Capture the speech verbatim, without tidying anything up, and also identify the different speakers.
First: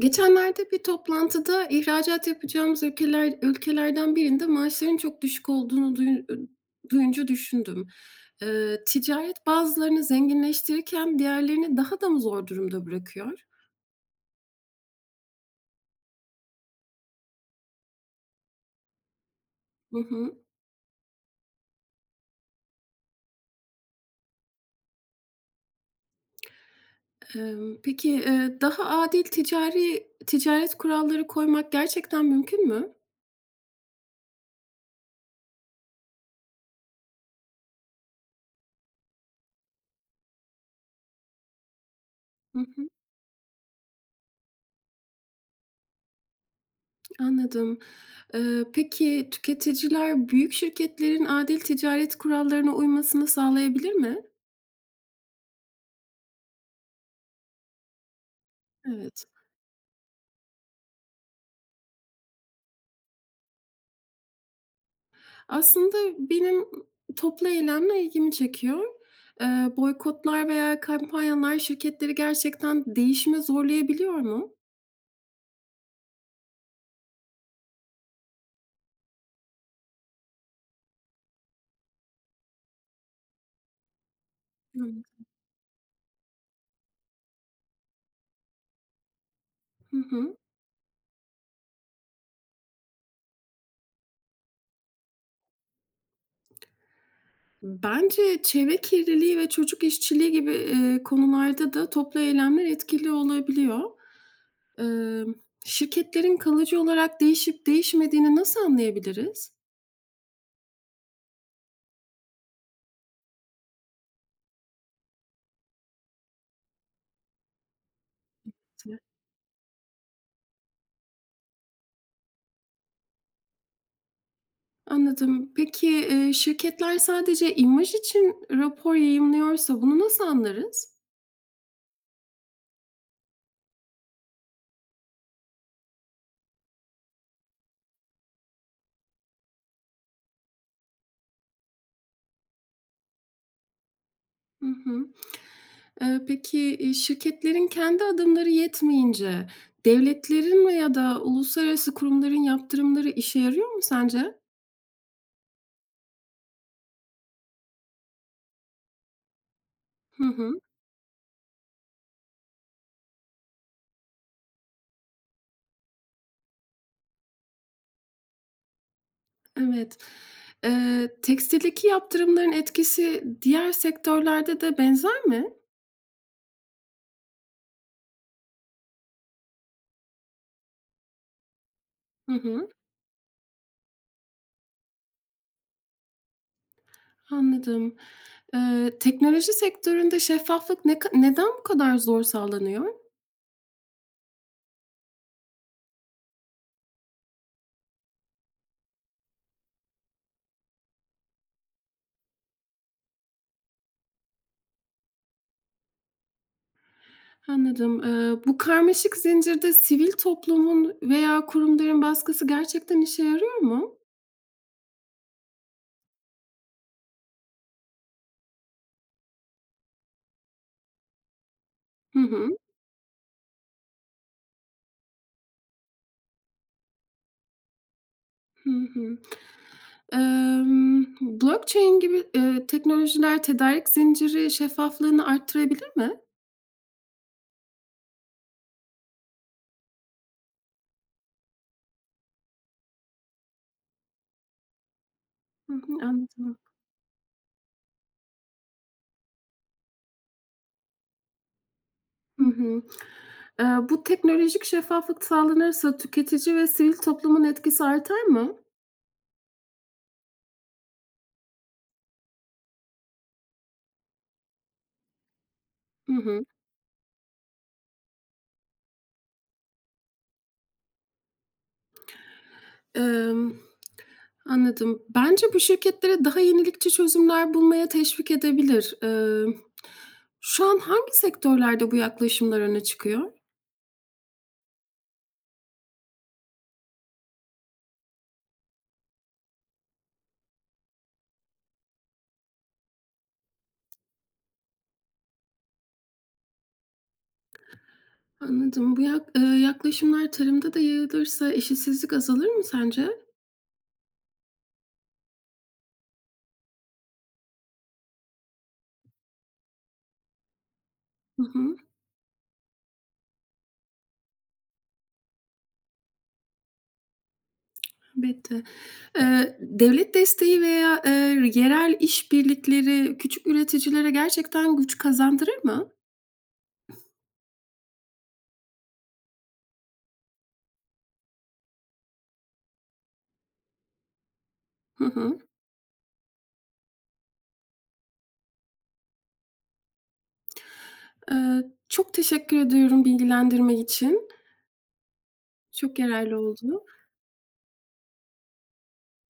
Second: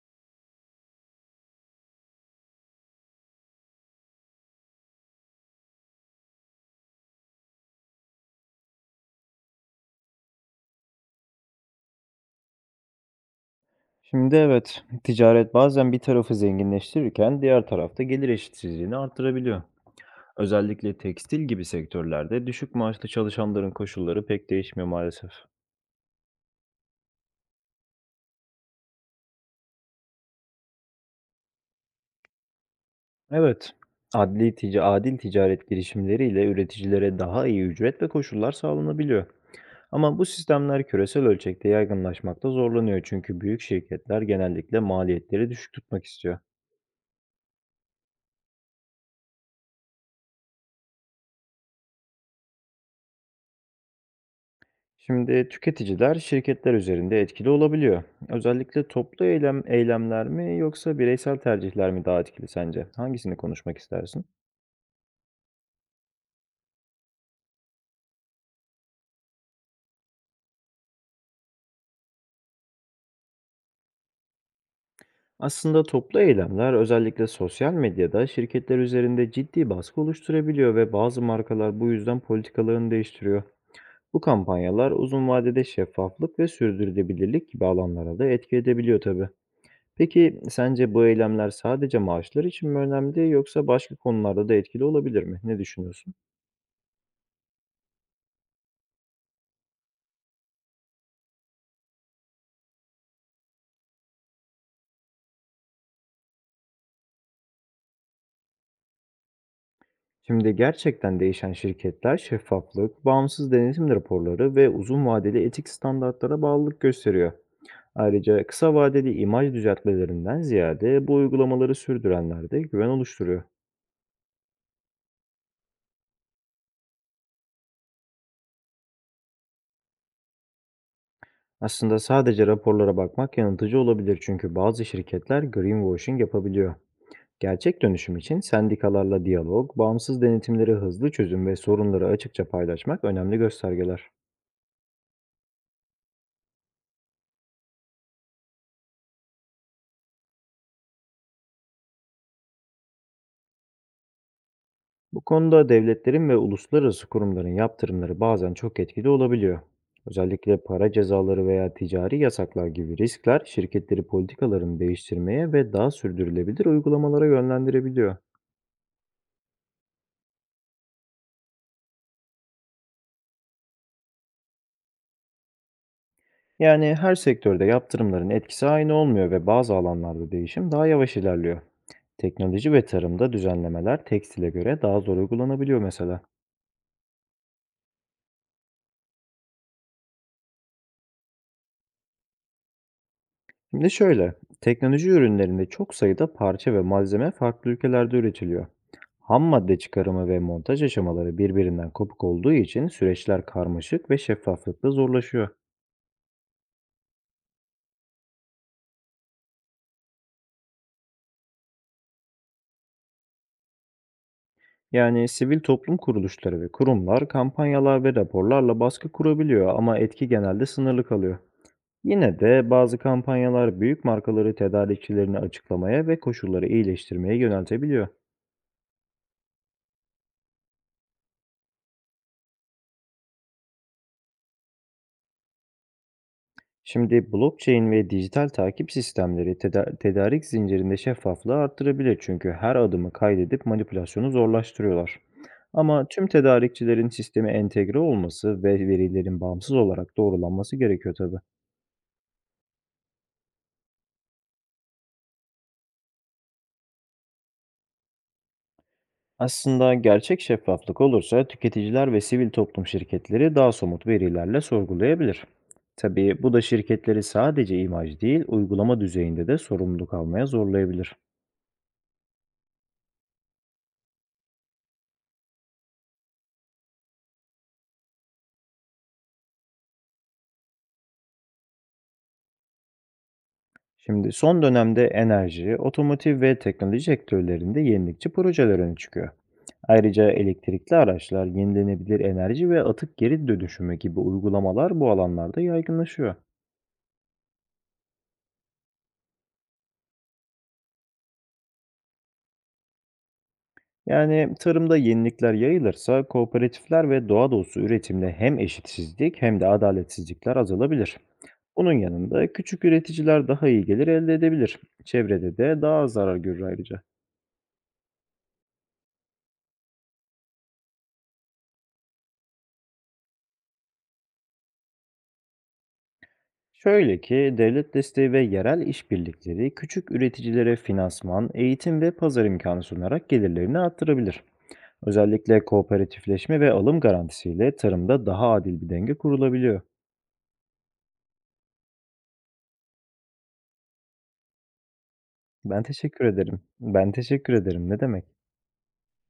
Speaker 1: Geçenlerde bir toplantıda ihracat yapacağımız ülkeler ülkelerden birinde maaşların çok düşük olduğunu duyu- duyunca düşündüm. Eee, ticaret bazılarını zenginleştirirken diğerlerini daha da mı zor durumda bırakıyor?
Speaker 2: Şimdi evet, ticaret bazen bir tarafı zenginleştirirken diğer tarafta gelir eşitsizliğini artırabiliyor.
Speaker 1: Hı hı.
Speaker 2: Özellikle tekstil gibi sektörlerde düşük maaşlı çalışanların koşulları pek değişmiyor maalesef.
Speaker 1: Em, peki eee, daha adil ticari ticaret kuralları koymak gerçekten mümkün mü?
Speaker 2: Evet, adli tica adil ticaret girişimleriyle üreticilere daha iyi ücret ve koşullar sağlanabiliyor. Ama bu sistemler küresel ölçekte yaygınlaşmakta
Speaker 1: Hı hı,
Speaker 2: zorlanıyor çünkü büyük şirketler genellikle maliyetleri düşük tutmak istiyor.
Speaker 1: anladım. Eee, peki tüketiciler büyük şirketlerin adil ticaret kurallarına uymasını sağlayabilir mi?
Speaker 2: Şimdi tüketiciler şirketler üzerinde etkili olabiliyor. Özellikle toplu
Speaker 1: Evet.
Speaker 2: eylem eylemler mi yoksa bireysel tercihler mi daha etkili sence? Hangisini konuşmak istersin?
Speaker 1: Aslında benim toplu eylemler ilgimi çekiyor. Eee, Boykotlar veya kampanyalar şirketleri gerçekten değişime zorlayabiliyor mu?
Speaker 2: Aslında toplu eylemler özellikle sosyal medyada şirketler üzerinde ciddi baskı oluşturabiliyor ve bazı markalar bu yüzden politikalarını değiştiriyor. Bu kampanyalar
Speaker 1: Evet.
Speaker 2: uzun vadede şeffaflık ve sürdürülebilirlik gibi alanlara da etki edebiliyor tabii.
Speaker 1: Hı hı.
Speaker 2: Peki sence bu eylemler sadece maaşlar için mi önemli, yoksa başka konularda da etkili olabilir mi? Ne düşünüyorsun?
Speaker 1: Bence çevre kirliliği ve çocuk işçiliği gibi, eee, konularda da toplu eylemler etkili olabiliyor. Emm, Şirketlerin kalıcı olarak değişip değişmediğini nasıl anlayabiliriz?
Speaker 2: Şimdi gerçekten değişen şirketler şeffaflık, bağımsız denetim raporları ve uzun vadeli etik standartlara bağlılık gösteriyor. Ayrıca kısa vadeli imaj düzeltmelerinden ziyade bu uygulamaları sürdürenler de güven oluşturuyor.
Speaker 1: Anladım. Peki, eee, şirketler sadece imaj için rapor yayımlıyorsa bunu nasıl anlarız?
Speaker 2: Aslında sadece raporlara bakmak yanıltıcı olabilir çünkü bazı şirketler greenwashing yapabiliyor. Gerçek dönüşüm için sendikalarla diyalog, bağımsız denetimleri hızlı çözüm ve sorunları açıkça paylaşmak önemli göstergeler.
Speaker 1: Hı hı. Eee, peki, iii, şirketlerin kendi adımları yetmeyince devletlerin veya da uluslararası kurumların yaptırımları işe yarıyor mu sence?
Speaker 2: Bu konuda devletlerin ve uluslararası kurumların yaptırımları bazen çok etkili olabiliyor.
Speaker 1: Hı
Speaker 2: Özellikle
Speaker 1: hı,
Speaker 2: para cezaları veya ticari yasaklar gibi riskler, şirketleri politikalarını değiştirmeye ve daha sürdürülebilir uygulamalara yönlendirebiliyor.
Speaker 1: evet. Eee, tekstildeki yaptırımların etkisi diğer sektörlerde de benzer mi?
Speaker 2: Yani her sektörde yaptırımların etkisi aynı olmuyor ve bazı alanlarda değişim daha yavaş ilerliyor.
Speaker 1: Hı hı,
Speaker 2: Teknoloji ve tarımda düzenlemeler tekstile göre daha zor uygulanabiliyor mesela.
Speaker 1: anladım. Eee, teknoloji sektöründe şeffaflık ne ka neden bu kadar zor sağlanıyor?
Speaker 2: Şimdi şöyle, teknoloji ürünlerinde çok sayıda parça ve malzeme farklı ülkelerde üretiliyor. Ham madde çıkarımı ve montaj aşamaları birbirinden kopuk olduğu için süreçler karmaşık ve şeffaflıkta zorlaşıyor.
Speaker 1: Anladım. Eee, bu karmaşık zincirde sivil toplumun veya kurumların baskısı gerçekten işe yarıyor mu?
Speaker 2: Yani sivil toplum kuruluşları ve kurumlar kampanyalar ve raporlarla baskı kurabiliyor, ama etki genelde sınırlı kalıyor.
Speaker 1: Hı
Speaker 2: Yine
Speaker 1: hı.
Speaker 2: de bazı kampanyalar büyük markaları tedarikçilerini açıklamaya ve koşulları iyileştirmeye yöneltebiliyor.
Speaker 1: Hı hı. Emm, blockchain gibi, eee, teknolojiler tedarik zinciri şeffaflığını arttırabilir mi?
Speaker 2: Şimdi blockchain ve dijital takip sistemleri teda- tedarik zincirinde şeffaflığı arttırabilir, çünkü her adımı kaydedip manipülasyonu zorlaştırıyorlar.
Speaker 1: Hı hı,
Speaker 2: Ama tüm
Speaker 1: anladım.
Speaker 2: tedarikçilerin sisteme entegre olması ve verilerin bağımsız olarak doğrulanması gerekiyor tabii.
Speaker 1: Hı hı. Eee, bu teknolojik şeffaflık sağlanırsa tüketici ve sivil toplumun etkisi artar mı?
Speaker 2: Aslında gerçek şeffaflık olursa tüketiciler ve sivil toplum şirketleri daha somut verilerle sorgulayabilir.
Speaker 1: Hı
Speaker 2: Tabii
Speaker 1: hı.
Speaker 2: bu da şirketleri sadece imaj değil, uygulama düzeyinde de sorumluluk almaya zorlayabilir.
Speaker 1: Emm, Anladım. Bence bu şirketlere daha yenilikçi çözümler bulmaya teşvik edebilir. Emm, şu an hangi sektörlerde bu yaklaşımlar öne çıkıyor?
Speaker 2: Şimdi son dönemde enerji, otomotiv ve teknoloji sektörlerinde yenilikçi projeler öne çıkıyor. Ayrıca elektrikli araçlar, yenilenebilir enerji ve atık geri dönüşümü gibi uygulamalar bu alanlarda yaygınlaşıyor.
Speaker 1: Anladım. Bu yak eee, yaklaşımlar tarımda da yayılırsa eşitsizlik azalır mı sence?
Speaker 2: Yani tarımda yenilikler yayılırsa, kooperatifler ve doğa dostu üretimle hem eşitsizlik hem de adaletsizlikler azalabilir.
Speaker 1: Hı hı,
Speaker 2: Bunun yanında küçük üreticiler daha iyi gelir elde edebilir. Çevrede de daha az zarar görür ayrıca.
Speaker 1: elbette. Eee, devlet desteği veya, eee, yerel işbirlikleri küçük üreticilere gerçekten güç kazandırır mı?
Speaker 2: Şöyle ki, devlet desteği ve yerel işbirlikleri küçük üreticilere finansman, eğitim ve pazar imkanı sunarak gelirlerini arttırabilir.
Speaker 1: Hı hı.
Speaker 2: Özellikle kooperatifleşme ve alım garantisiyle tarımda daha adil bir denge kurulabiliyor.
Speaker 1: Eee, çok teşekkür ediyorum bilgilendirme için.
Speaker 2: Ben
Speaker 1: Çok
Speaker 2: teşekkür
Speaker 1: yararlı
Speaker 2: ederim.
Speaker 1: oldu.
Speaker 2: Ben teşekkür ederim. Ne demek?